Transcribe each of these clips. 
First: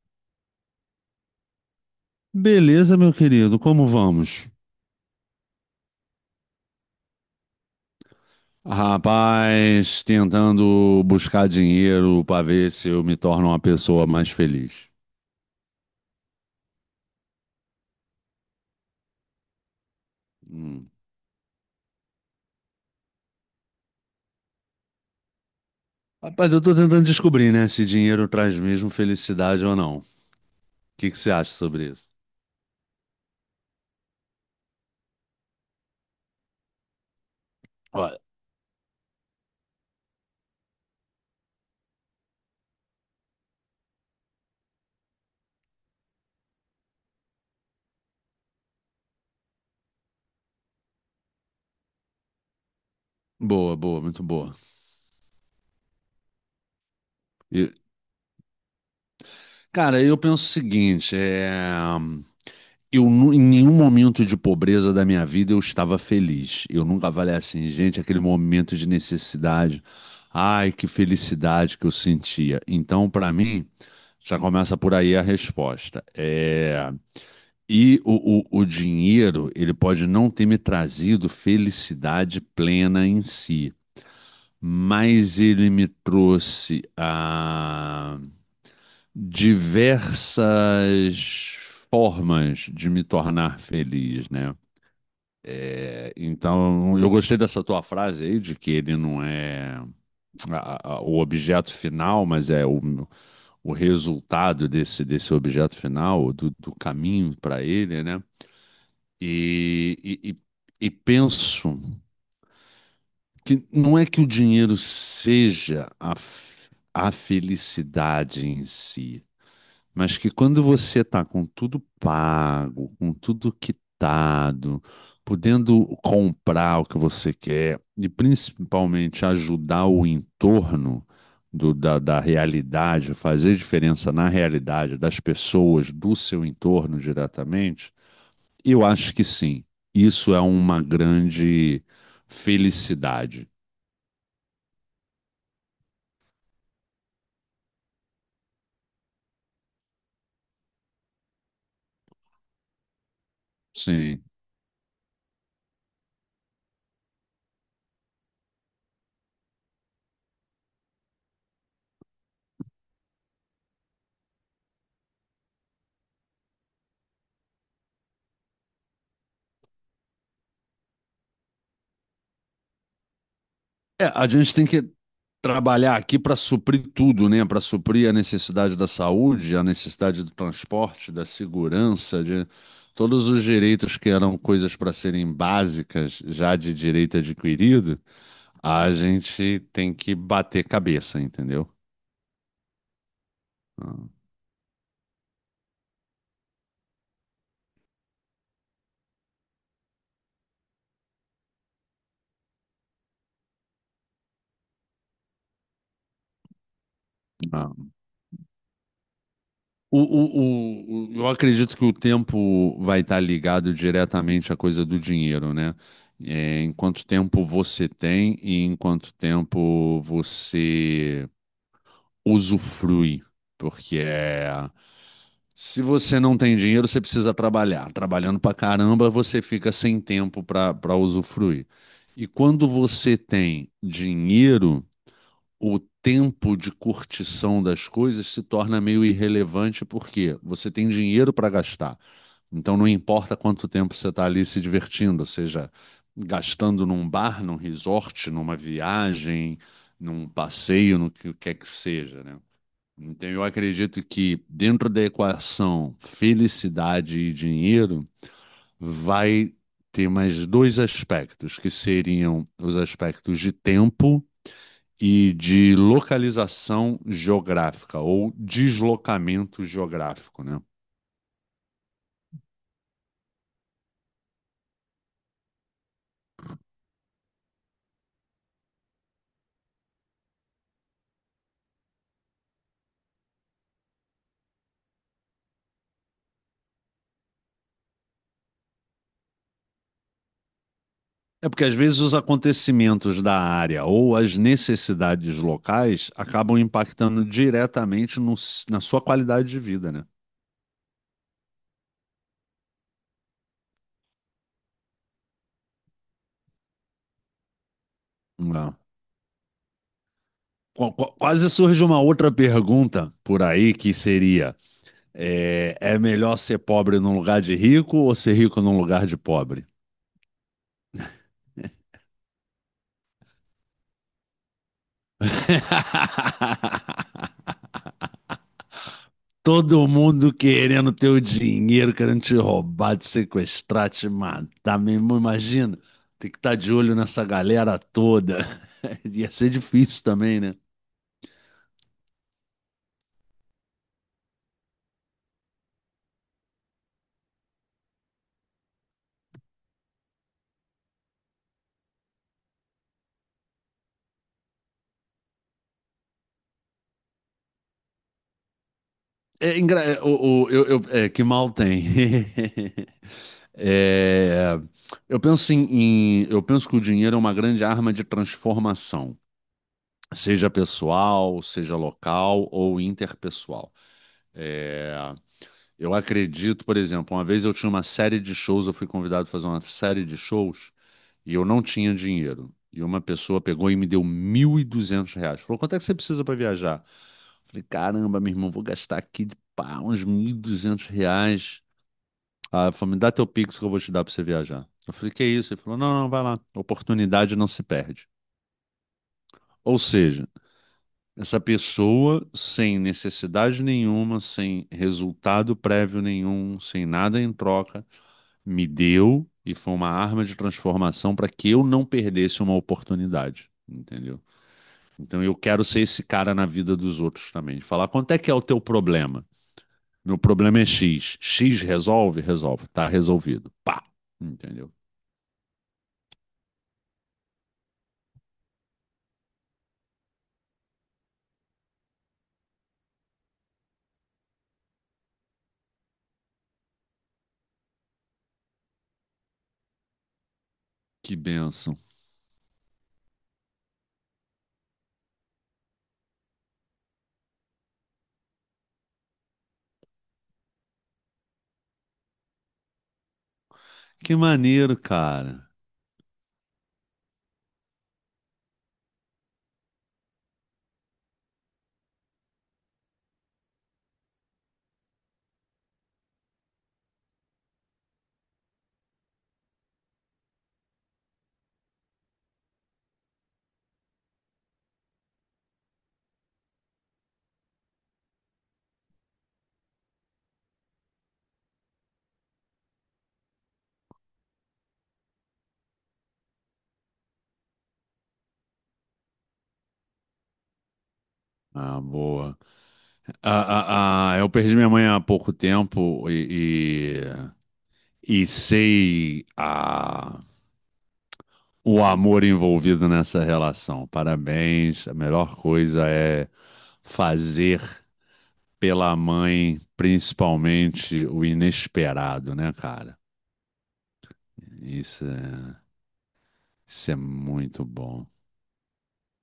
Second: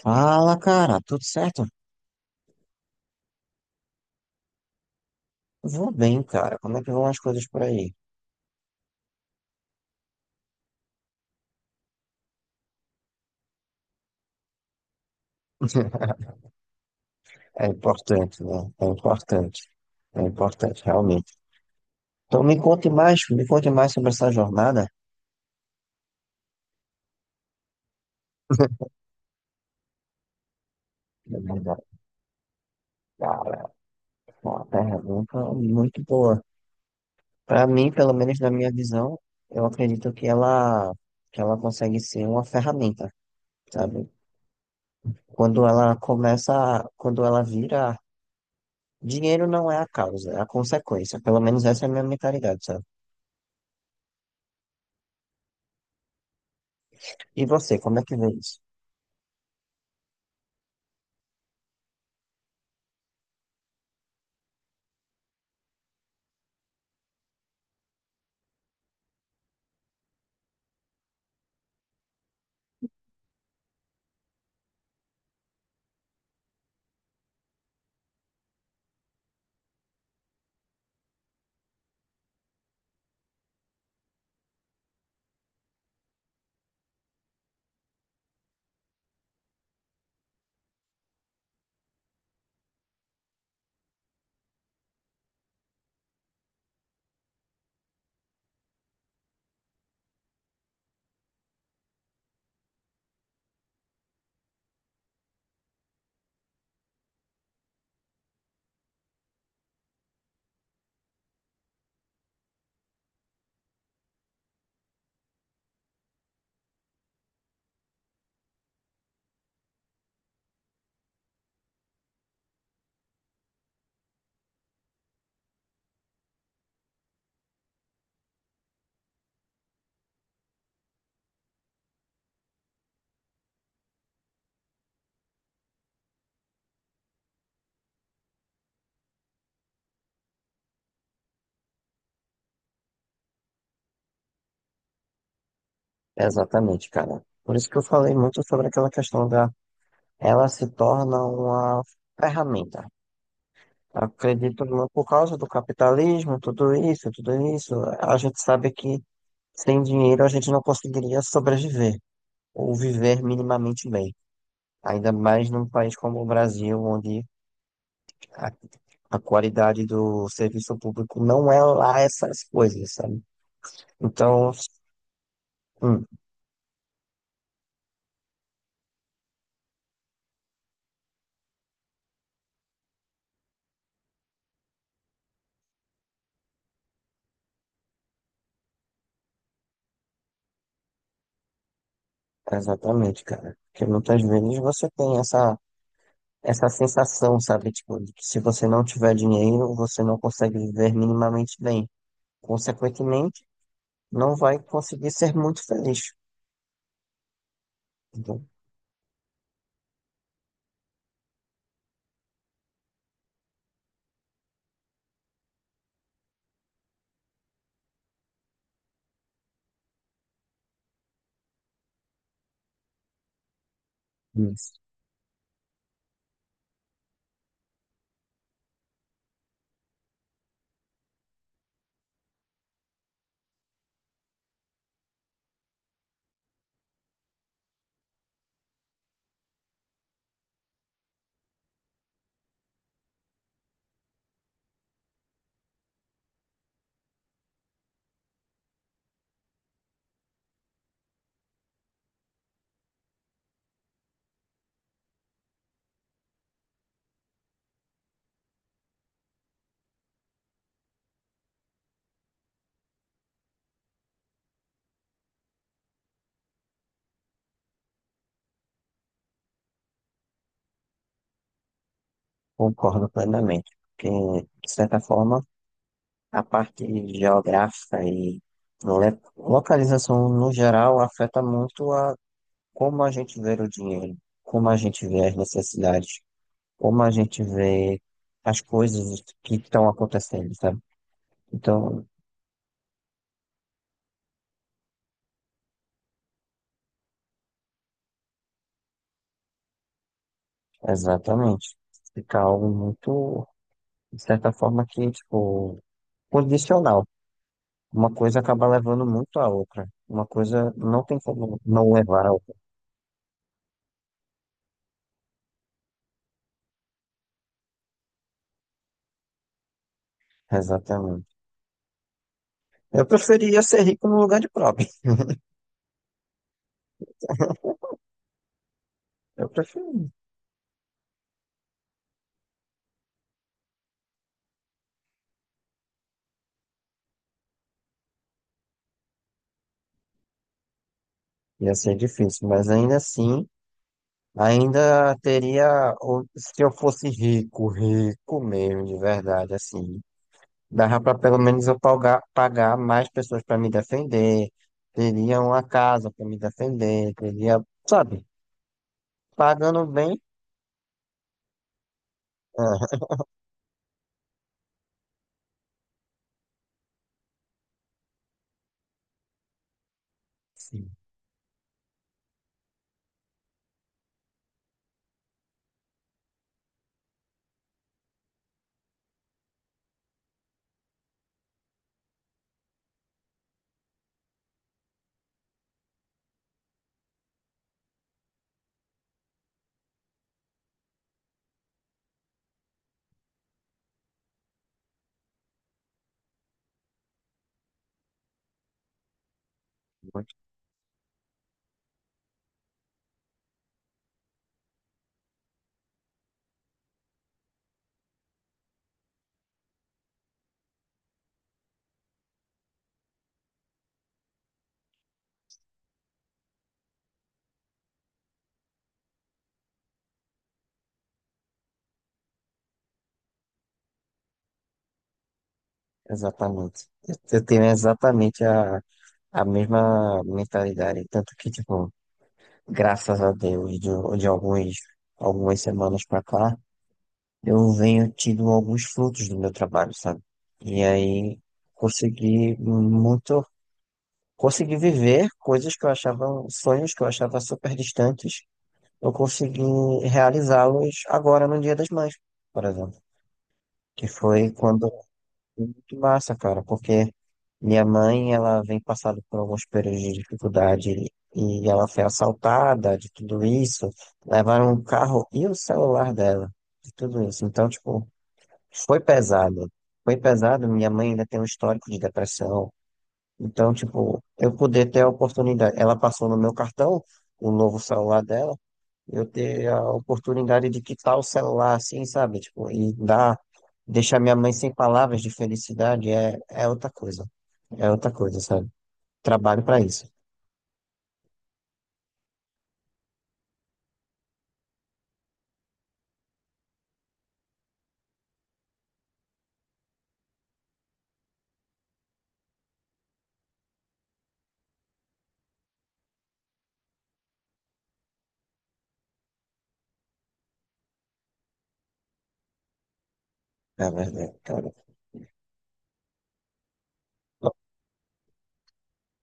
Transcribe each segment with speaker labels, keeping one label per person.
Speaker 1: Fala, cara, tudo certo?
Speaker 2: Beleza, meu querido, como vamos?
Speaker 1: Vou bem, cara. Como é que vão as coisas por aí?
Speaker 2: Rapaz, tentando buscar dinheiro para ver se eu me torno uma pessoa mais feliz.
Speaker 1: É importante, né? É importante. É importante,
Speaker 2: Hum.
Speaker 1: realmente. Então me conte mais sobre essa jornada.
Speaker 2: Rapaz, eu tô tentando descobrir, né, se dinheiro traz mesmo felicidade ou não. O que que você acha sobre isso?
Speaker 1: Cara, é uma pergunta muito boa. Para mim, pelo
Speaker 2: Olha,
Speaker 1: menos na minha visão, eu acredito que ela consegue ser uma ferramenta, sabe? Quando ela começa, quando ela vira, dinheiro não é a causa, é a consequência. Pelo menos essa é a minha mentalidade, sabe?
Speaker 2: boa, boa, muito boa.
Speaker 1: E
Speaker 2: E,
Speaker 1: você, como é que vê isso?
Speaker 2: cara, eu penso o seguinte. Em nenhum momento de pobreza da minha vida eu estava feliz. Eu nunca falei assim, gente, aquele momento de necessidade. Ai, que felicidade que eu sentia. Então, para mim, já começa por aí a resposta. E o dinheiro, ele pode não ter me trazido felicidade plena em si, mas ele me trouxe a diversas formas de me tornar feliz, né? É, então, eu gostei dessa tua frase aí, de que ele não é o objeto final, mas é o resultado desse objeto final, do caminho para ele, né? E, e, e e penso que não é que o dinheiro seja a felicidade em si, mas que quando você está com tudo pago, com tudo quitado, podendo comprar o que você quer e principalmente ajudar o entorno da realidade, fazer diferença na realidade das pessoas do seu entorno diretamente, eu acho que sim. Isso é uma grande felicidade.
Speaker 1: Exatamente, cara. Por isso que eu falei muito sobre aquela questão da ela se torna uma ferramenta.
Speaker 2: Sim.
Speaker 1: Acredito muito por causa do capitalismo, tudo isso, tudo isso. A gente sabe que sem dinheiro a gente não conseguiria sobreviver ou viver minimamente bem. Ainda mais num país como o Brasil, onde a, a qualidade do serviço público não é lá essas coisas, sabe?
Speaker 2: É, a
Speaker 1: Então,
Speaker 2: gente tem que trabalhar
Speaker 1: hum,
Speaker 2: aqui para suprir tudo, né? Para suprir a necessidade da saúde, a necessidade do transporte, da segurança, de todos os direitos que eram coisas para serem básicas, já de direito adquirido, a gente tem que bater cabeça, entendeu?
Speaker 1: exatamente, cara. Porque muitas
Speaker 2: Ah,
Speaker 1: vezes você tem essa sensação, sabe? Tipo, de que se você não tiver dinheiro, você não consegue viver minimamente bem. Consequentemente, não vai conseguir ser muito feliz.
Speaker 2: ah.
Speaker 1: Então,
Speaker 2: Eu acredito que o tempo vai estar ligado diretamente à coisa do dinheiro, né? É, em quanto tempo você tem e em quanto tempo você usufrui, porque é,
Speaker 1: isso,
Speaker 2: se você não tem dinheiro, você precisa trabalhar. Trabalhando pra caramba, você fica sem tempo pra para usufruir. E quando você tem dinheiro, o tempo de curtição das coisas se torna meio irrelevante porque você tem dinheiro pra gastar. Então não importa quanto tempo você está ali se divertindo, ou seja, gastando num bar, num resort, numa viagem, num passeio, no que quer que seja, né? Então, eu acredito que dentro da equação felicidade e dinheiro, vai ter mais dois aspectos, que seriam os aspectos de tempo e de localização geográfica ou deslocamento geográfico, né?
Speaker 1: concordo plenamente. Porque, de certa forma, a parte geográfica e localização no geral afeta muito a como a gente vê o dinheiro, como a gente vê as necessidades, como a gente vê as coisas que estão acontecendo, sabe?
Speaker 2: É porque às vezes
Speaker 1: Então,
Speaker 2: os acontecimentos da área ou as necessidades locais acabam impactando diretamente na sua qualidade de vida, né?
Speaker 1: exatamente. Fica algo muito, de certa forma, que, tipo, condicional. Uma coisa acaba
Speaker 2: É.
Speaker 1: levando muito à outra. Uma coisa não tem
Speaker 2: Quase
Speaker 1: como
Speaker 2: surge
Speaker 1: não
Speaker 2: uma
Speaker 1: levar
Speaker 2: outra
Speaker 1: à outra.
Speaker 2: pergunta por aí que seria: é melhor ser pobre num lugar de rico ou ser rico num lugar de pobre?
Speaker 1: Exatamente. Eu preferia ser rico no lugar de pobre. Eu
Speaker 2: Todo
Speaker 1: preferia.
Speaker 2: mundo querendo teu dinheiro, querendo te roubar, te sequestrar, te matar, meu irmão. Imagina, tem que estar de olho nessa galera toda. Ia ser difícil também, né?
Speaker 1: Ia ser difícil, mas ainda assim, ainda teria, se eu fosse rico, rico mesmo, de verdade, assim. Dava para pelo menos eu pagar mais pessoas para me defender, teria uma casa para me defender, teria, sabe,
Speaker 2: É,
Speaker 1: pagando bem.
Speaker 2: que mal tem.
Speaker 1: Ah,
Speaker 2: É, eu penso eu penso que o dinheiro é uma grande arma de transformação, seja
Speaker 1: sim,
Speaker 2: pessoal, seja local ou interpessoal. É, eu acredito, por exemplo, uma vez eu tinha uma série de shows, eu fui convidado a fazer uma série de shows e eu não tinha dinheiro. E uma pessoa pegou e me deu R$ 1.200. Falou, quanto é que você precisa para viajar? Falei, caramba, meu irmão, vou gastar aqui de pá, uns R$ 1.200. Ah, falou, me dá teu Pix que eu vou te dar para você viajar. Eu falei, que isso? Ele falou, não, não, vai lá. Oportunidade não se perde. Ou seja,
Speaker 1: muito-
Speaker 2: essa pessoa sem necessidade nenhuma, sem resultado prévio nenhum, sem nada em troca, me deu e foi uma arma de transformação para que eu não perdesse uma oportunidade, entendeu? Então eu quero ser esse cara na vida dos outros também. Falar quanto é que é o teu problema? Meu problema é X. X resolve? Resolve. Tá resolvido. Pá. Entendeu?
Speaker 1: exatamente. Eu tenho exatamente a mesma mentalidade. Tanto que, tipo, graças a Deus, de alguns, algumas semanas para cá, eu venho tido alguns frutos do meu trabalho, sabe? E
Speaker 2: Que
Speaker 1: aí
Speaker 2: bênção.
Speaker 1: consegui muito consegui viver coisas que eu achava, sonhos que eu achava super distantes, eu consegui realizá-los agora no Dia das Mães, por exemplo. Que
Speaker 2: Que
Speaker 1: foi
Speaker 2: maneiro,
Speaker 1: quando
Speaker 2: cara.
Speaker 1: foi muito massa, cara, porque minha mãe, ela vem passando por alguns períodos de dificuldade e ela foi assaltada de tudo isso, levaram o carro e o celular dela, de tudo isso. Então, tipo, foi pesado. Foi pesado, minha mãe ainda tem um histórico de depressão, então, tipo, eu poder ter a oportunidade. Ela passou no meu cartão, o novo celular dela, eu ter a oportunidade de quitar o celular assim, sabe? Tipo, e dar, deixar minha mãe sem palavras de felicidade é outra coisa. É outra coisa, sabe? Trabalho pra isso,
Speaker 2: Ah, boa. Ah, ah, ah, eu perdi minha mãe há pouco tempo e, sei a o amor envolvido nessa relação. Parabéns. A melhor coisa é fazer pela mãe, principalmente o inesperado, né, cara?
Speaker 1: é verdade, cara.
Speaker 2: Isso é, isso é muito bom.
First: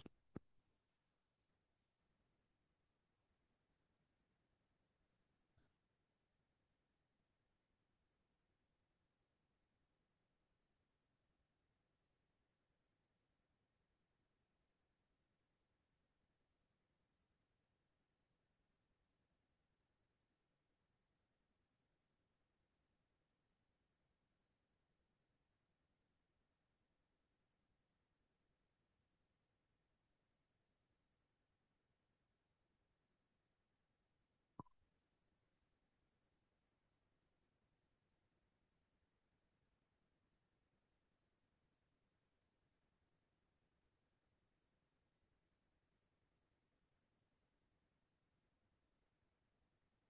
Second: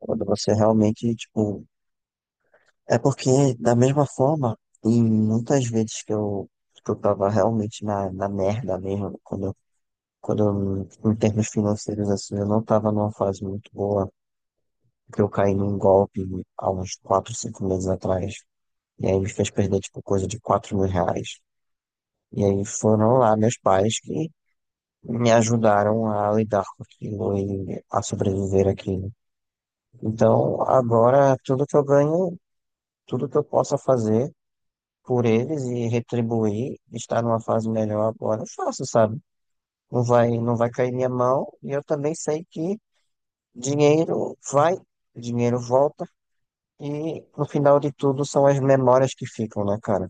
Speaker 1: Quando você realmente, tipo. É porque, da mesma forma, e muitas vezes que eu tava realmente na merda mesmo, quando eu, em termos financeiros, assim, eu não estava numa fase muito boa, porque eu caí num golpe há uns 4 5 meses atrás, e aí me fez perder, tipo, coisa de 4 mil reais. E aí foram lá meus pais que me ajudaram a lidar com aquilo e a sobreviver aquilo. Então, agora, tudo que eu ganho, tudo que eu possa fazer por eles e retribuir, estar numa fase melhor agora, eu faço, sabe? Não vai cair minha mão, e eu também sei que dinheiro vai, dinheiro volta e no final de tudo são as memórias que ficam, né, cara?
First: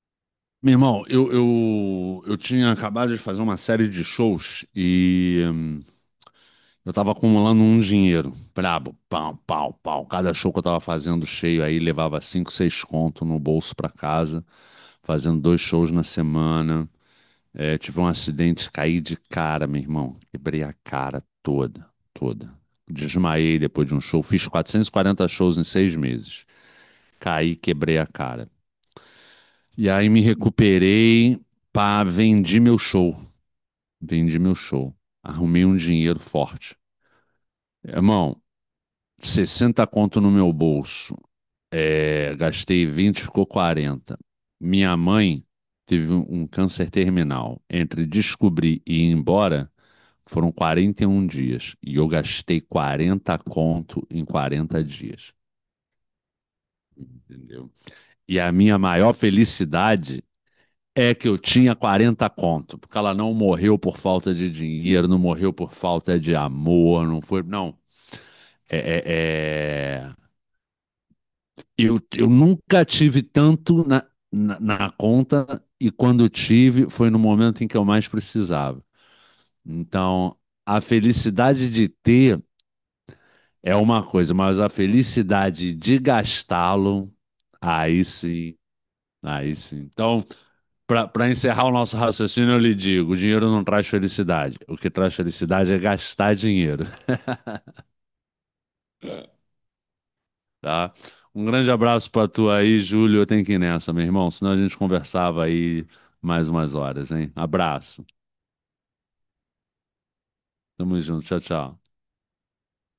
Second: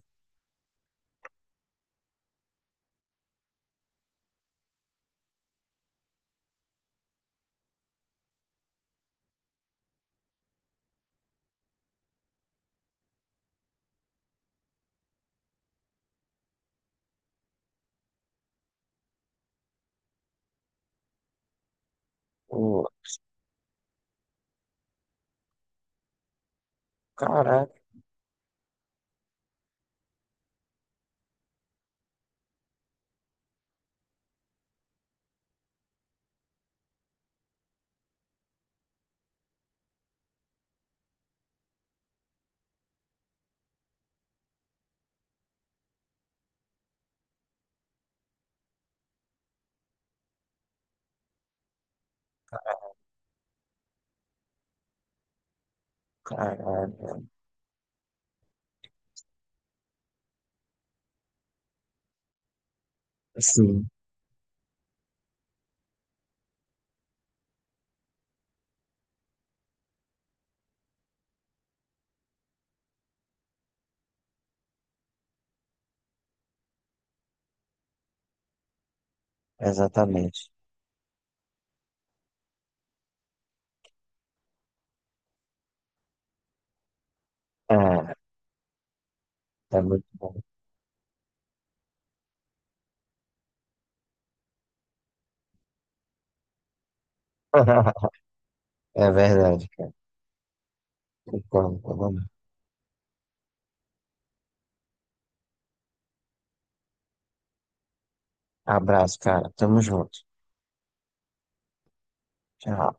Speaker 2: Meu irmão, eu tinha acabado de fazer uma série de shows e eu tava acumulando um dinheiro. Brabo, pau, pau, pau. Cada show que eu tava fazendo cheio aí levava cinco, seis conto no bolso pra casa, fazendo dois shows na semana. É, tive um acidente, caí de cara, meu irmão. Quebrei a cara toda, toda.
Speaker 1: O,
Speaker 2: Desmaiei depois de um show. Fiz 440 shows em 6 meses. Caí,
Speaker 1: caraca,
Speaker 2: quebrei a cara. E aí me recuperei, pá, vendi meu show. Vendi meu show. Arrumei um dinheiro forte. Irmão, 60 conto no meu bolso. É, gastei 20, ficou 40. Minha mãe teve um câncer terminal. Entre descobrir e ir embora, foram 41 dias. E eu gastei 40 conto em 40 dias.
Speaker 1: caralho.
Speaker 2: Entendeu? E a minha maior felicidade é que eu tinha 40 conto. Porque ela não morreu
Speaker 1: Sim,
Speaker 2: por falta de dinheiro, não morreu por falta de amor, não foi. Não. É, é, é... eu nunca tive tanto na conta e quando tive foi no momento em que eu mais precisava. Então,
Speaker 1: exatamente.
Speaker 2: a felicidade de ter é uma coisa, mas a felicidade de gastá-lo, aí
Speaker 1: Ah,
Speaker 2: sim, aí sim.
Speaker 1: é muito
Speaker 2: Então,
Speaker 1: bom.
Speaker 2: para encerrar o nosso raciocínio, eu lhe digo: o dinheiro não traz felicidade. O que traz felicidade é gastar dinheiro.
Speaker 1: É verdade, cara.
Speaker 2: Tá? Um grande
Speaker 1: Concordo,
Speaker 2: abraço
Speaker 1: concordo.
Speaker 2: pra tu aí, Júlio. Eu tenho que ir nessa, meu irmão, senão a gente conversava aí mais umas horas, hein? Abraço.
Speaker 1: Abraço, cara. Tamo junto.
Speaker 2: Tamo junto. Tchau, tchau.
Speaker 1: Tchau.